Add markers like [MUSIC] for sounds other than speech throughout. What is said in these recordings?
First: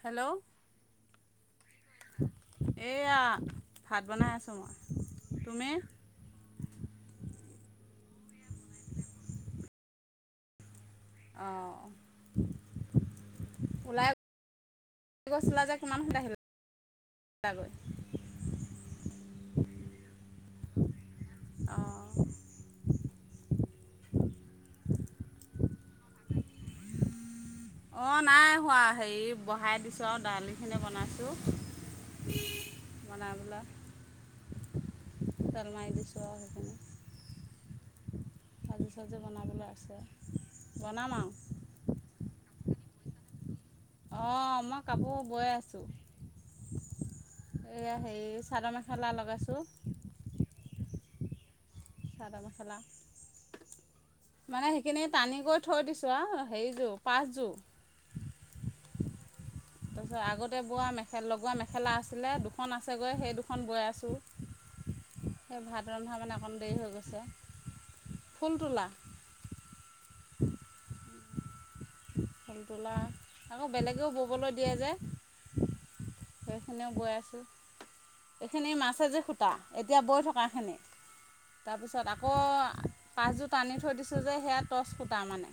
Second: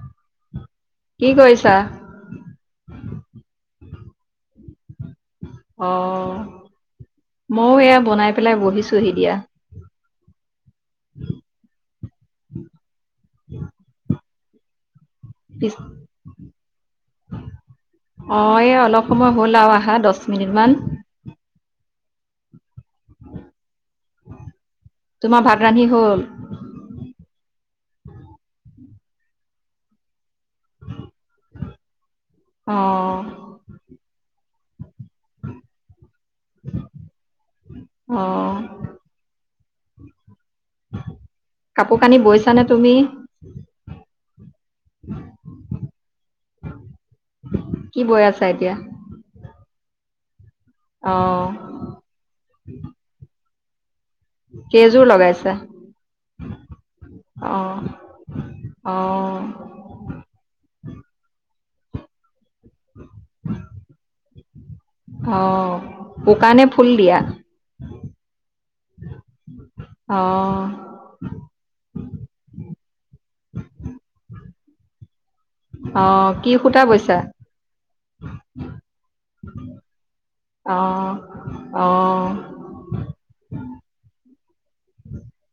Hello, কি কৰিছা? এয়া ভাত বনাই আছোঁ। তুমি অ', ময়ো এয়া বনাই পেলাই বহিছোহি দিয়া। অ', ওলাই গৈছিলা যে কিমান সময়ত আহিলাগৈ অ এই অলপ সময় হল আৰু আহা দহ মিনিট মান। [INAUDIBLE] তোমাৰ ভাত ৰান্ধি হল অ নাই হোৱা হেৰি বহাই দিছোঁ আৰু দালিখিনি বনাইছোঁ। অ বনাই পেলাই তেল মাৰি দিছো আও অ আগিল আছে [INAUDIBLE] বনাম আৰু কাপোৰ কানি বৈছানে তুমি অঁ মই কাপোৰ বৈ আছোঁ এইয়া কি হেৰি বৈ আছা চাদৰ এতিয়া? মেখেলা লগাইছোঁ। অ চাদৰ মেখেলা মানে সেইখিনি কেইযোৰ লগাইছা? টানিকৈ থৈ দিছোঁ আও সেইযোৰ পাচযোৰ। অ', অ', তাৰপিছত আগতে বোৱা মেখেলা লগোৱা মেখেলা আছিলে দুখ খন আছেগৈ সেই দুখন বৈ আছোঁ। অ সেই ভাত ৰন্ধা মানে উকা অকণ নে দেৰি ফুল হৈ দিয়া গৈছে ফুল তোলা অ ফুল তলা আকৌ বেলেগেও ববলৈ দিয়ে যে। অ', কি সূতা সেইখিনিও গৈ বৈছা? আছো এইখিনি মাছাই যে সুত এতিয়া বৈ থক কাখিনি অ', তাৰপিছত অ', আকৌ পাচযোৰ টানি থৈ দিছোঁ যে সেয়া টচ সুতা মানে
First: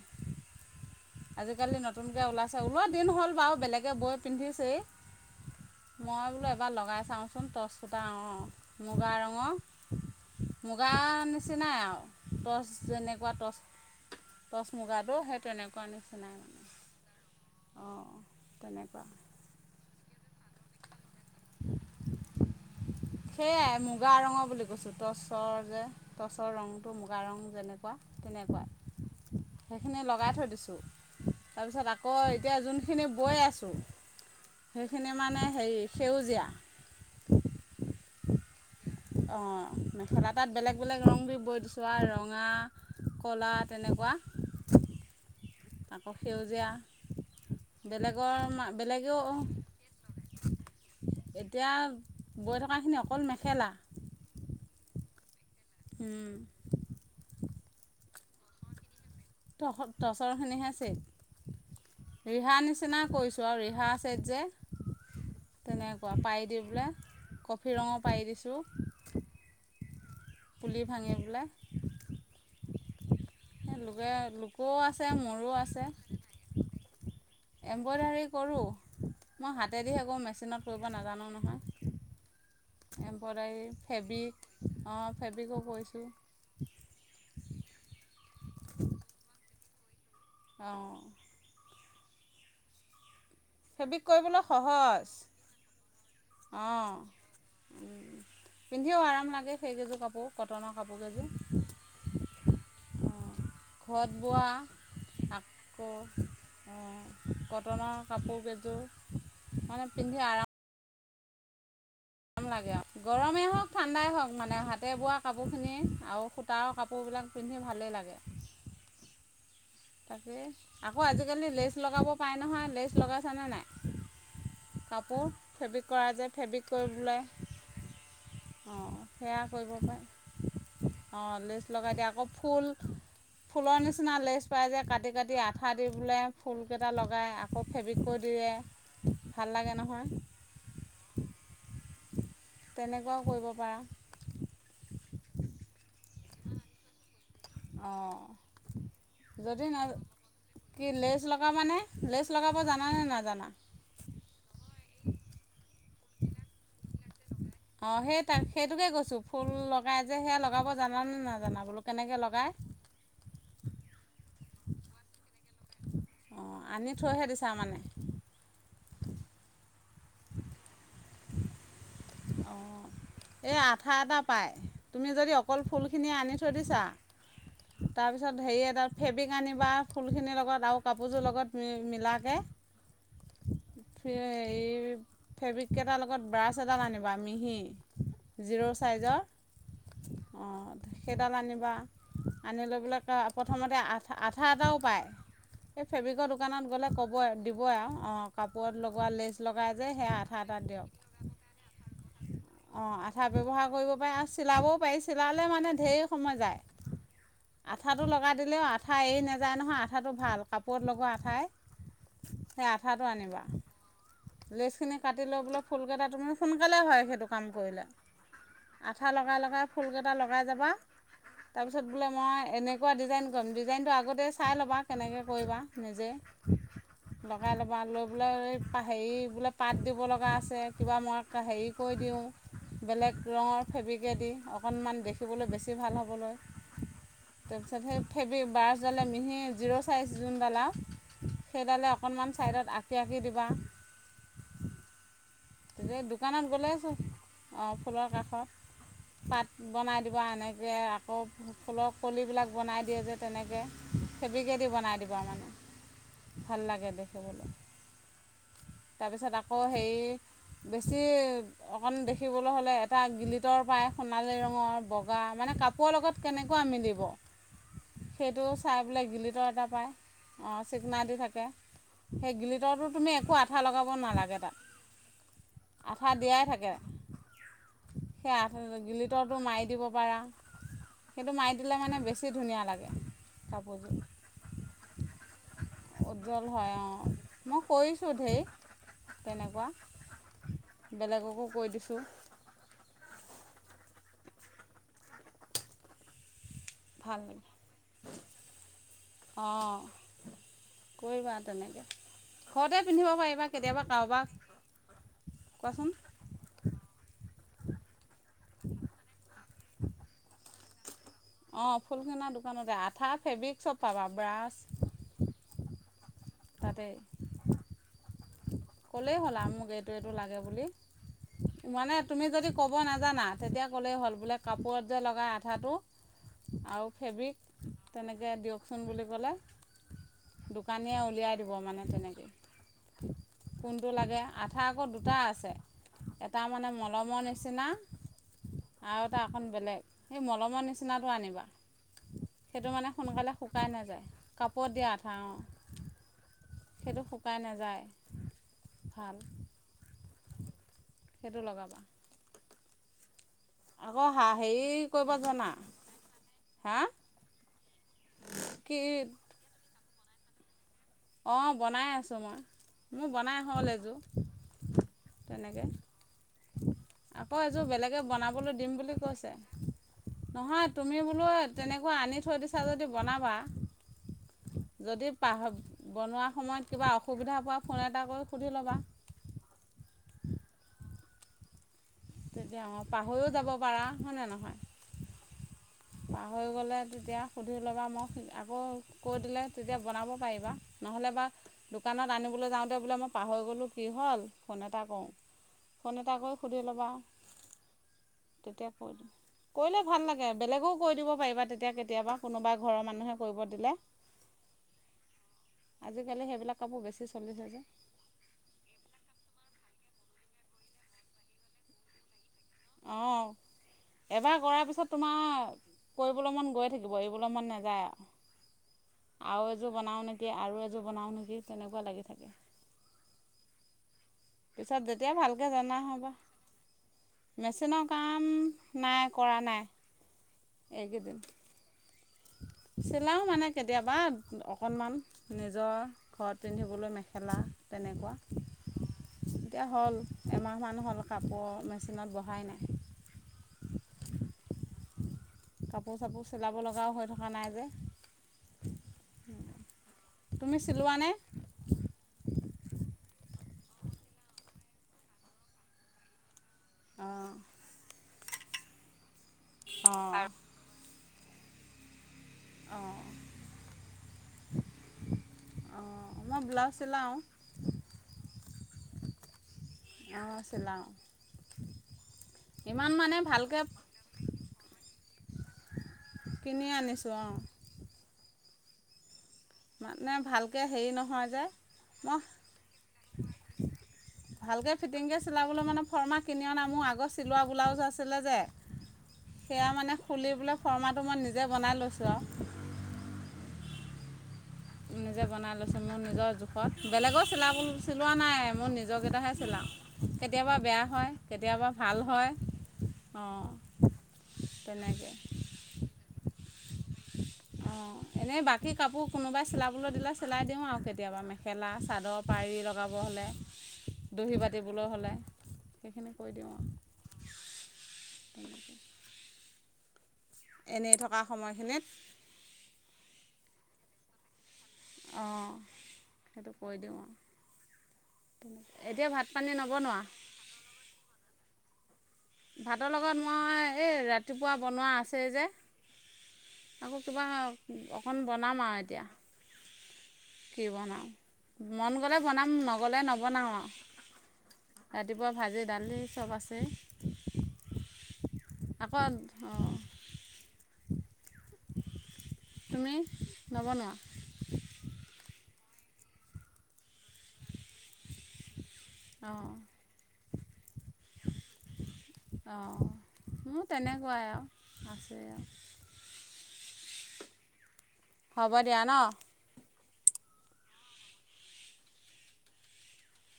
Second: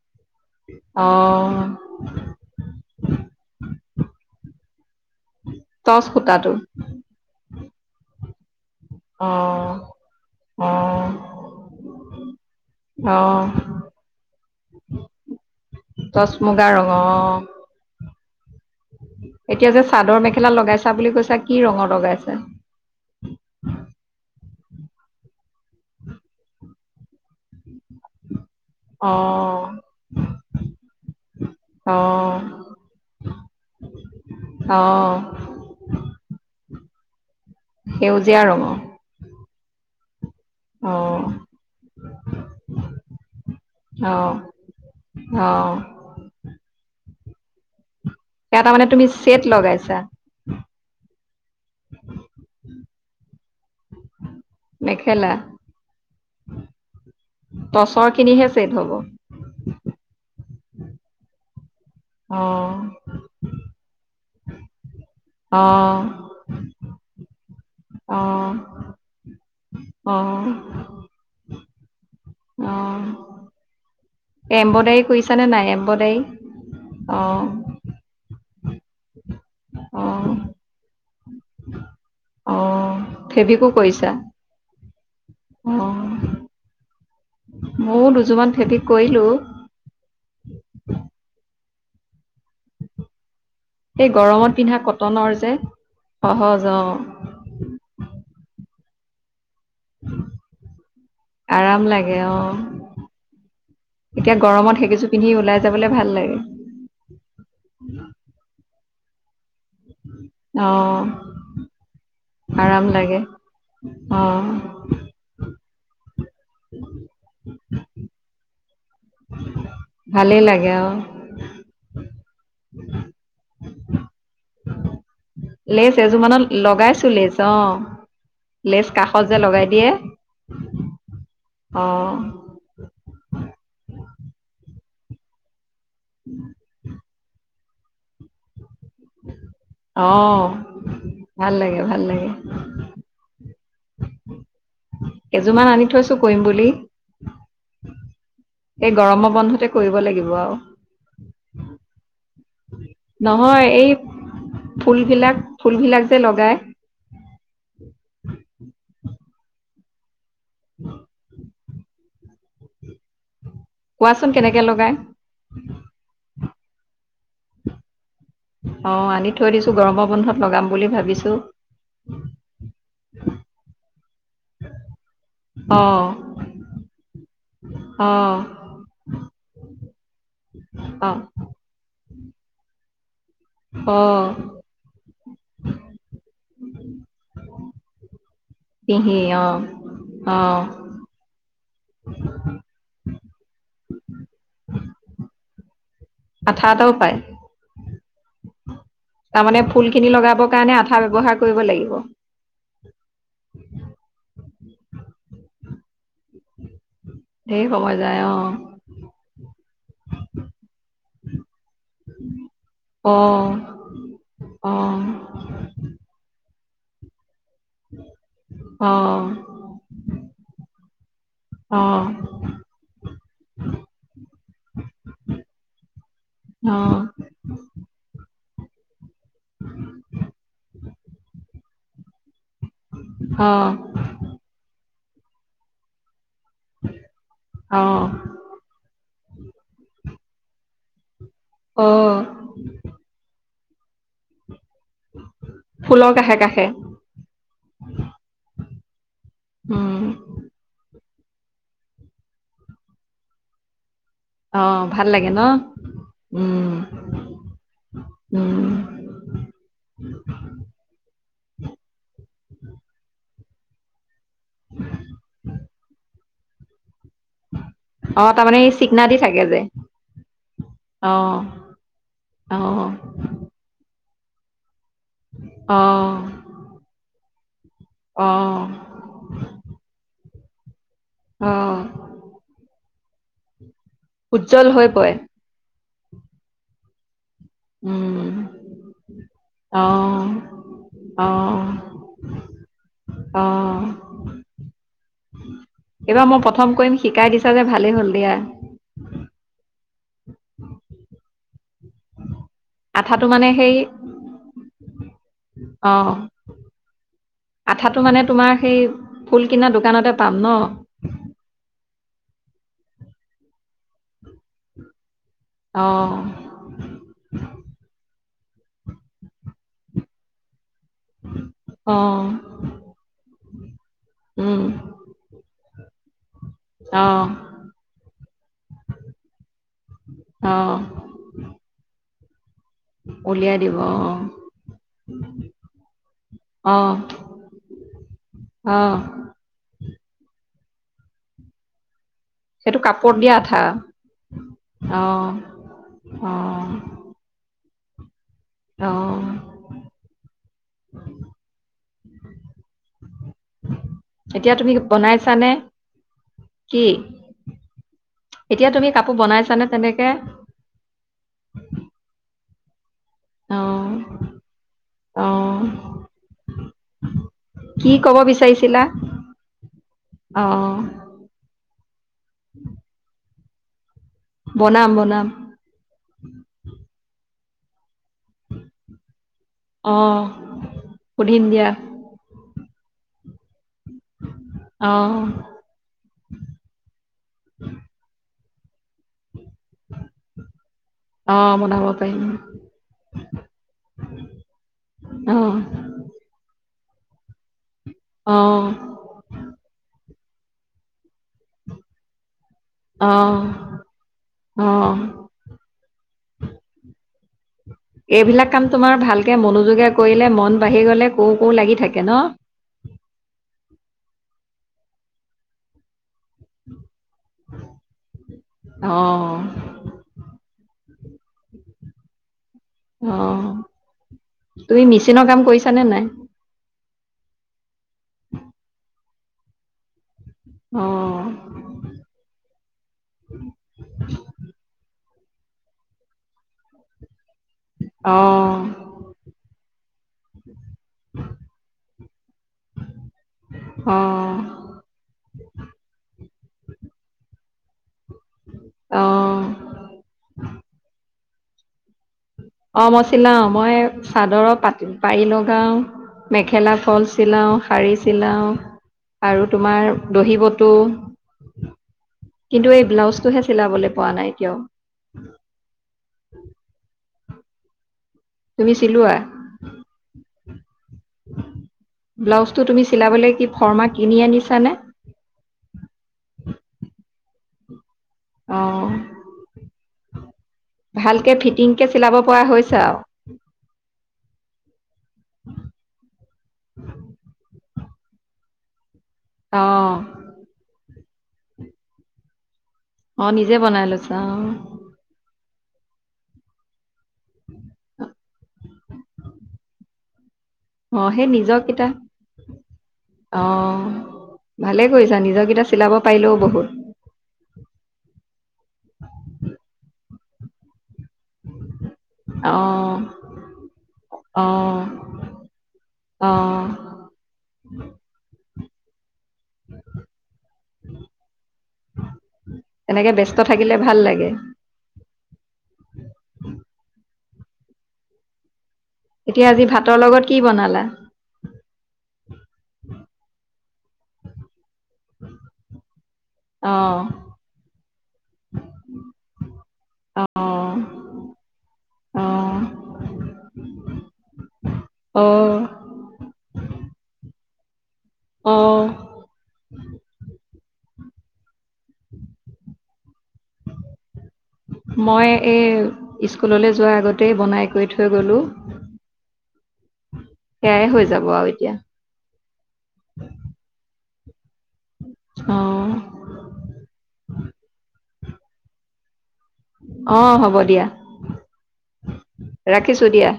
অ', আজিকালি নতুনকে ওলাইছে ওলত দিন হ'ল বাও, বেলেগে বৈ পিন্ধিছেই। টচ মই বোলো সূতাটো? এবাৰ লগাই চাওঁচোন টচ সূতা অ, মুগা ৰঙৰ, অ', মুগাৰ অ', নিচিনাই আউ, টচ যেনেকুৱা অ'। টচ, টচ মুগাটো সেই তেনেকোৱা। টচ মুগা ৰঙৰ অ, অঁ তেনেকুৱা এতিয়া যে চাদৰ মেখ [UNINTELLIGIBLE] লগাইছা বুলি কৈছ তাত কি ৰঙৰ লগাইছা? সেয়াই মুগা [UNINTELLIGIBLE] টচৰ যে, টৰ্চৰ ৰংটো মুগা ৰং যেনেকুৱা তেনেকুৱা। অ সেইখিনি লগাই থৈ দিছোঁ। তাৰপিছত অ আকৌ এতিয়া যোনখিনি বৈ আছোঁ অ সেইখিনি মানে হেৰি সেউজীয়া। সেউজীয়া ৰঙৰ অঁ [UNINTELLIGIBLE] বেলেগ অ বেলেগ ৰং দি বৈ দিছোঁ আৰু ৰঙা, ক'লা তেনেকুৱা। অ অ আকৌ সেউজীয়া। বেলেগৰ তাৰ তাৰ মানে তুমি বেলেগেও চেট লগাইছা। এতিয়া বৈ থকাখিনি অকল মেখ। খেলা। খেলা। উম। টচৰ খিনিহে ছেট হ'ব। তহ টচৰ [UNINTELLIGIBLE] ৰিহাৰ নিচিনা কৰিছোঁ আৰু ৰিহা ছেট যে, অ তেনেকুৱা। পাৰি দি পেলে, কফি ৰঙৰ অ পাৰি দিছোঁ। অ অ পুলি ভাঙিবলে। অ' লোকৰো এম্বডাৰী আছে কৰিছা নে মোৰো নাই এম্বডাৰী? অ' এম্ব্ডাৰী কৰোঁ। মই হাতেদি অ হে কও। মেচিনত কৰিব নাজানো অ নহয়। ফেব্ৰিকো এমব্ৰডাৰী, কৰিছা ফেব্ৰিক। অঁ ফেব্ৰিকো অ কৰিছোঁ। ময়ো দুযোৰমান ফিতিক কৰিলো। অহ। ফেব্ৰিক এই কৰিবলৈ গৰমত পিন্ধা সহজ কটনৰ যে অ উ পিন্ধিও আৰাম লাগে সেইকেইযোৰ কাপোৰ কটনৰ কাপোৰকেইযোৰ আৰাম লাগে অ ঘৰত এতিয়া বোৱা গৰমত সেইকেইযোৰ পিন্ধি ওলাই যাবলে আকৌ ভাল লাগে কটনৰ [UNINTELLIGIBLE] মানে পিন্ধি আৰা অ' গৰম লাগে আৰু গৰমেই হওক ঠাণ্ডাই অ হওক মানে হাতে বোৱা কাপোৰ [UNINTELLIGIBLE] আৰু সূতাৰ কাপোৰবিলাক পিন্ধি ভাল ভালে লাগে। তাকে ভালেই লাগে অ আকৌ আজিকালি লেজ লগাব পাই নহয় লেজ লগাইছ নে নাই? কাপোৰ ফেব্ৰিক লেছে কৰা এজোৰ যে মানত ফেব্ৰিক লগাইছো কৰিবলৈ, লেচ অ অ, লেচ কাষত যে সেয়া লগাই কৰিব দিয়ে পাৰে অ, লেছ অ লগাই দিয় আকৌ ফুল ফুলৰ নিচিনা লেছ পাই যে কাটি কাটি আঠ আঠা দি পেলাই ফুল কেইটা লগাই আ [UNINTELLIGIBLE] কৰি দিয়ে। ভাল লাগে নহয় অ', ভাল লাগে। [UNINTELLIGIBLE] ভাল লাগে। [UNINTELLIGIBLE] কেইযোৰমান আনি থৈছোঁ কৰিম বুলি। অ', এই গৰমৰ যদি বন্ধতে নাই কৰিব লাগিব আৰু কি লেজ লগাবানে লেজ লগাব জানাানে নাজানা? নহয় এই ফুলবিলাক ফুলবিলাক ছে লগায় অ সেই তাক সেইটোকে কৈছো ফুল লগাই যে সেয়া লগাব জান নে নাজানা বোলো? কেনেকৈ লগায়? কোৱাচোন কেনেকে লগাই। অ আনে অ আনি থৈ দিছো গৰমৰ বন্ধত লগাম বুলি ভাবিছো আহ এই আঠা এটা পাই তুমি যদি অকল অ ফুলখিনি আনি থৈ দিছা অ তাৰপিছত হেৰি এটা ফেব্ৰিক আনিবা ফুলখিনিৰ লগত আৰু অ কাপোৰযোৰ লগত মিলাকে অ ফে এই [UNINTELLIGIBLE] ফেব্ৰিক এটাৰ লগত ব্ৰাছ এডাল আনিবা মিহি। জিৰ' পিহি ছাইজৰ অ অ অঁ সেইডাল আনিবা আনি লৈ পেলাই প্ৰথমতে আঠা - আঠা আটাও পায় এ, ফেব্ৰিকৰ আঠা দোকানত গ'লে এটাও পায় ক'বই, দিবই আৰু। অ'! কাপোৰত লগ গোৱা লেচ তাৰমানে লগাই ফুলখিনি সেয়া, আঠা লগাবৰ এটা কাৰণে আঠা দিয়ক? ব্যৱহাৰ কৰিব লাগিব অ'! আঠা ব্যৱহাৰ কৰিব পাৰে আৰু চিলাবও পাৰি, চিলালে মানে, ধেই সময় যায়। ধেৰ সময় আঠাটো যায় লগাই অ দিলেও আঠা এৰি নাযায়, নহয়। আঠাটো ভাল, কাপোৰত লগোৱা আঠাই সেই আঠাটো অ আনিবা? অ ড্ৰেছখিনি কাটি লৈ পেলাই, ফুল কেইটা তুমিও সোনকালে হয় সেইটো। কাম কৰিলে, অ আঠা লগাই লগাই ফুলকেইটা লগাই যাবা, অ তাৰপিছত বোলে মই এনেকুৱা ডিজাইন কৰিম ডিজাইনটো আগতে চাই ল'বা। কেনেকৈ কৰিবা নিজে অ লগাই ল'বা লৈ পেলাই পা হেৰি বোলে পাত দিব লগা আছে, কিবা মই হেৰি কৰি দিওঁ বেলেগ অ ৰঙৰ ফেব্ৰিকেদি অকনমান দে শিকিবলৈ বেছি ভাল হ'বলৈ তাৰপিছত অ সেই ফেব্ৰি বাছডালে মিহি জিৰ' চাইজ যোনদাল আৰু অ সেইডালে অকণমান ছাইডত আঁকি আঁকি দিবা। তেতিয়া ফুলৰ কাষে দোকানত কাষে গ'লে আছোঁ অঁ ফুলৰ কাষত পাত উম বনাই দিবা এনেকৈ ফুলৰ কলিবিলাক বনাই দিয়ে যে তেনেকৈ ফেব্ৰিকেদি অ' বনাই ভাল দিব লাগে ন। মানে ভাল উম, লাগে উম ত আকৌ হেৰি বেছি অকণ দেখিবলৈ হ'লে এটা গিলিতটৰ পাই এখন মালিৰ ৰঙৰ বগা মানে কাপোৰৰ লগত কেনেকুৱা মিলিব অ সেইটো তাৰমানে এই চাই বোলে চিকনা দি থাকে গিলিটৰ যে এটা পায় অ' চিকনা দি অ থাকে। সেই গিলিটৰটো অ তুমি একো আঠা লগাব একো নালাগে তাক। আঠা অহ, দিয়াই থাকে। অহ, সেই গিলিতৰটো মাৰি দিব পাৰা। সেইটো মাৰি দিলে অহ, মানে বেছি ধুনীয়া লাগে। কাপোৰ যোৰ। [UNINTELLIGIBLE] উজ্জ্বল হৈ পৰে। উজ্জ্বল হয় অ'। মই কৰিছো উম, ঢেৰ। তেনেকুৱা, অহ, বেলেগকো অহ, কৈ দিছোঁ। অহ। এইবাৰ মই প্ৰথম কৰিম, ভাল শিকাই দিছা যে ভালেই হ'ল দিয়া। অহ কৰিবা তেনেকে। ঘৰতে পিন্ধিব আঠাটো মানে পাৰিবা। সেই কেতিয়াবা কাৰোবাক কোৱাচোন অহ। আঠাত তো মানে তোমাৰ সেই ফুল কিনা দোকানতে পাম ন? অঁ ফুল কিনাৰ দোকানতে আঠা, ফেব্ৰিক চব পাবা ব্ৰাছ অহ। তাতে কলেই হ'ল আৰু মোক এইটো এইটো লাগে বুলি। মানে অহ, তুমি যদি ক'ব নাজানা, তেতিয়া ক'লেই হ'ল বোলে উম, কাপোৰত যে লগাই আঠাটো আৰু অহ, ফেব্ৰিক তেনেকৈ দিয়কচোন বুলি ক'লে, অহ, দোকানীয়ে উলিয়াই দিব মানে তেনেকৈ। উলিয়াই [INAUDIBLE] দিব কোনটো অহ, লাগে, আঠা আকৌ দুটা আছে, এটা মানে অহ, মলমৰ নিচিনা অহ, আৰু এটা অকণ বেলেগ। সেই মলমৰ নিচিনা [UNINTELLIGIBLE] আনিবা। সেইটো মানে কাপোৰত সোনকালে দিয়া আঠা। শুকাই নাযায়। কাপোৰত দিয়া আঠা অহ, অহ, সেইটো শুকাই নাযায়। ভাল, অহ, সেইটো লগাবা। আকৌ হা এতিয়া তুমি হেই কৰিব বনাইছানে জানা, হা। কি? এতিয়া কি তুমি কাপোৰ বনাইছানে তেনে কে অ', বনাই আছোঁ মই। মোৰ বনাই হ'ল অ', এযোৰ অ', তেনেকে, আকৌ এযোৰ কি বেলেগে ক'ব বনাবলৈ দিম বিচাৰিছিলা বুলি কৈছে, নহয় অ', তুমি বোলো তেনেকুৱা আনি থৈ দিছা যদি বনাবা। বনাম যদি বনাম পাহ বনোৱাৰ সময়ত কিবা অসুবিধা পোৱা পৰা তা গৈ সুধি ল'বা। অ', সুধিম দিয়া। তেতিয়া অঁ পাহৰিও যাব পাৰা, হয়নে নহয়, অ', পাহৰি গ'লে তেতিয়া সুধি ল'বা, মই আকৌ কৈ দিলে তেতিয়া বনাব পাৰিবা নহ'লে বা অ', বনাব দোকানত পাৰিম আনিবলৈ যাওঁতে বোলে মই পাহৰি গ'লো কি হ'ল ফোন এটা কৰোঁ, অ', ফোন এটা কৰি সুধি ল'বা। তেতিয়া অ', কৈ দিম, কৰিলে ভাল লাগ কে বেলেগেও কৈ দিব অ', এইবাৰ তেতিয়া কেতিয়াবা কোনোবাই ঘৰৰ মানুহে অ', কৰিব দিলে অ', আজিকালি সেইবিলাক কাপোৰ বেছ চল্লিছ হাজাৰ। এইবিলাক কাম তোমাৰ ভালকে মনোযোগে কৰিলে মন বাঢ়ি গলে, কো-কৌ লাগি থাকে ন? অঁ এবাৰ কৰাৰ পিছত তোমাৰ কৰিবলৈ মান গৈ থাকিব এৰিবলৈ মন নাযায় অ', আৰু এযোৰ বনাও নেকি আৰু এযোৰ বনাওঁ নেকি তেনেকুৱা লাগি থাকে। অ' পিছত তুমি মেচিনৰ কাম কৰিছানে নাই? মেচিন কাম না কৰা নাই। আহ চিলাও মানে কেতিয়াবা, অকণমান নিজৰ ঘৰত পিন্ধিবলৈ লা তেনেকুৱা, অ', এতিয়া হ'ল এমাহমান হ'ল কাপোৰ মেচিনত বহাই নাই। অ', কাপোৰ চাপোৰ চিলাব লগাও হৈ থকা নাই যে অ', তুমি চিলোৱা নে? অ মই চিলাও, মই চাদৰৰ পাত পাৰি লগাও মেখেলা ফল অঁ চিলাওঁ, শাৰী লাওঁ আৰু তোমাৰ অঁ দহি বটু [INAUDIBLE] কিন্তু এই অঁ ব্লাউজটোহে চিলাবলৈ পোৱা নাই কিয়? অঁ মই ব্লাউজ চিলাওঁ তুমি চিলোৱা? অঁ চিলাওঁ ব্লাউজটো তুমি ইমান মানে চিলাবলৈ কি ভালকৈ ফৰ্মা কিনি আনিছানে? কিনি আনিছোঁ অ। অ' ভালকৈ হেৰি নহয় ভালকে যে ফিটিং কে চিলাব মই পৰা হৈছো ভালকৈ ফিটিংকৈ চিলাবলৈ মানে ফৰ্মা কিনি অনা মোৰ আগত চিলোৱা ব্লাউজ আছিলে যে অ সেয়া মানে খুলি বোলে ফৰ্মা টো মই নিজে বনাই লৈছোঁ আৰু। অ নিজে বনাই লৈছা অ। নিজে বনাই লৈচো, মোৰ নিজৰ জোখত। বেলেগৰ চিলাব, চিলোৱা নাই মোৰ নিজ যকেইটাহে চিলাও। অ সেই নিজক কেইটা, হয় অঁ অ ভালে তেনেকৈ কৰিছা নিজৰকেইটা চিলাব পাৰিলেও বহুত। অঁ এনেই বাকী কাপোৰ কোনোবাই চিলাবলৈ দিলে চিলাই দিওঁ আৰু কেতিয়াবা মেখেলা চাদৰ অ পাৰী লগাব হ'লে, দহি অ বাতিবলৈ হ'লে, সেইখিনি কৰি দিওঁ আৰু। অ [UNINTELLIGIBLE] এনেই থকা সময়খিনিত। তেনেকে ব্যস্ত থাকিলে ভাল লাগে। অ'! সেইটো কৈ দিওঁ। ভাত এতিয়া, পানী আজি ভাতৰ নবনোৱা লগত কি বনালা? ভাতৰ লগত মই এই ৰাতিপুৱা বনোৱা আছেই যে আকৌ অঁ কিবা অকণ বনাম আৰু এতিয়া কি অঁ বনাওঁ মন গ'লে বনাম অঁ নগ'লে নবনাওঁ আৰু ৰাতিপুৱা অঁ ভাজি দালি চ'ব আছেই। [INAUDIBLE] অঁ আকৌ অ' তুমি নবনোৱা? মই এই স্কুললৈ যোৱাৰ আগতেই বনাই কৰি থৈ গলোঁ। অঁ বেয়াই হৈ যাব আৰু এতিয়া। কুৱাই আহ আছে আহ। অঁ [UNINTELLIGIBLE] হ'ব দিয়া ন। অ' হ'ব দিয়া, ৰাখিছোঁ দিয়া।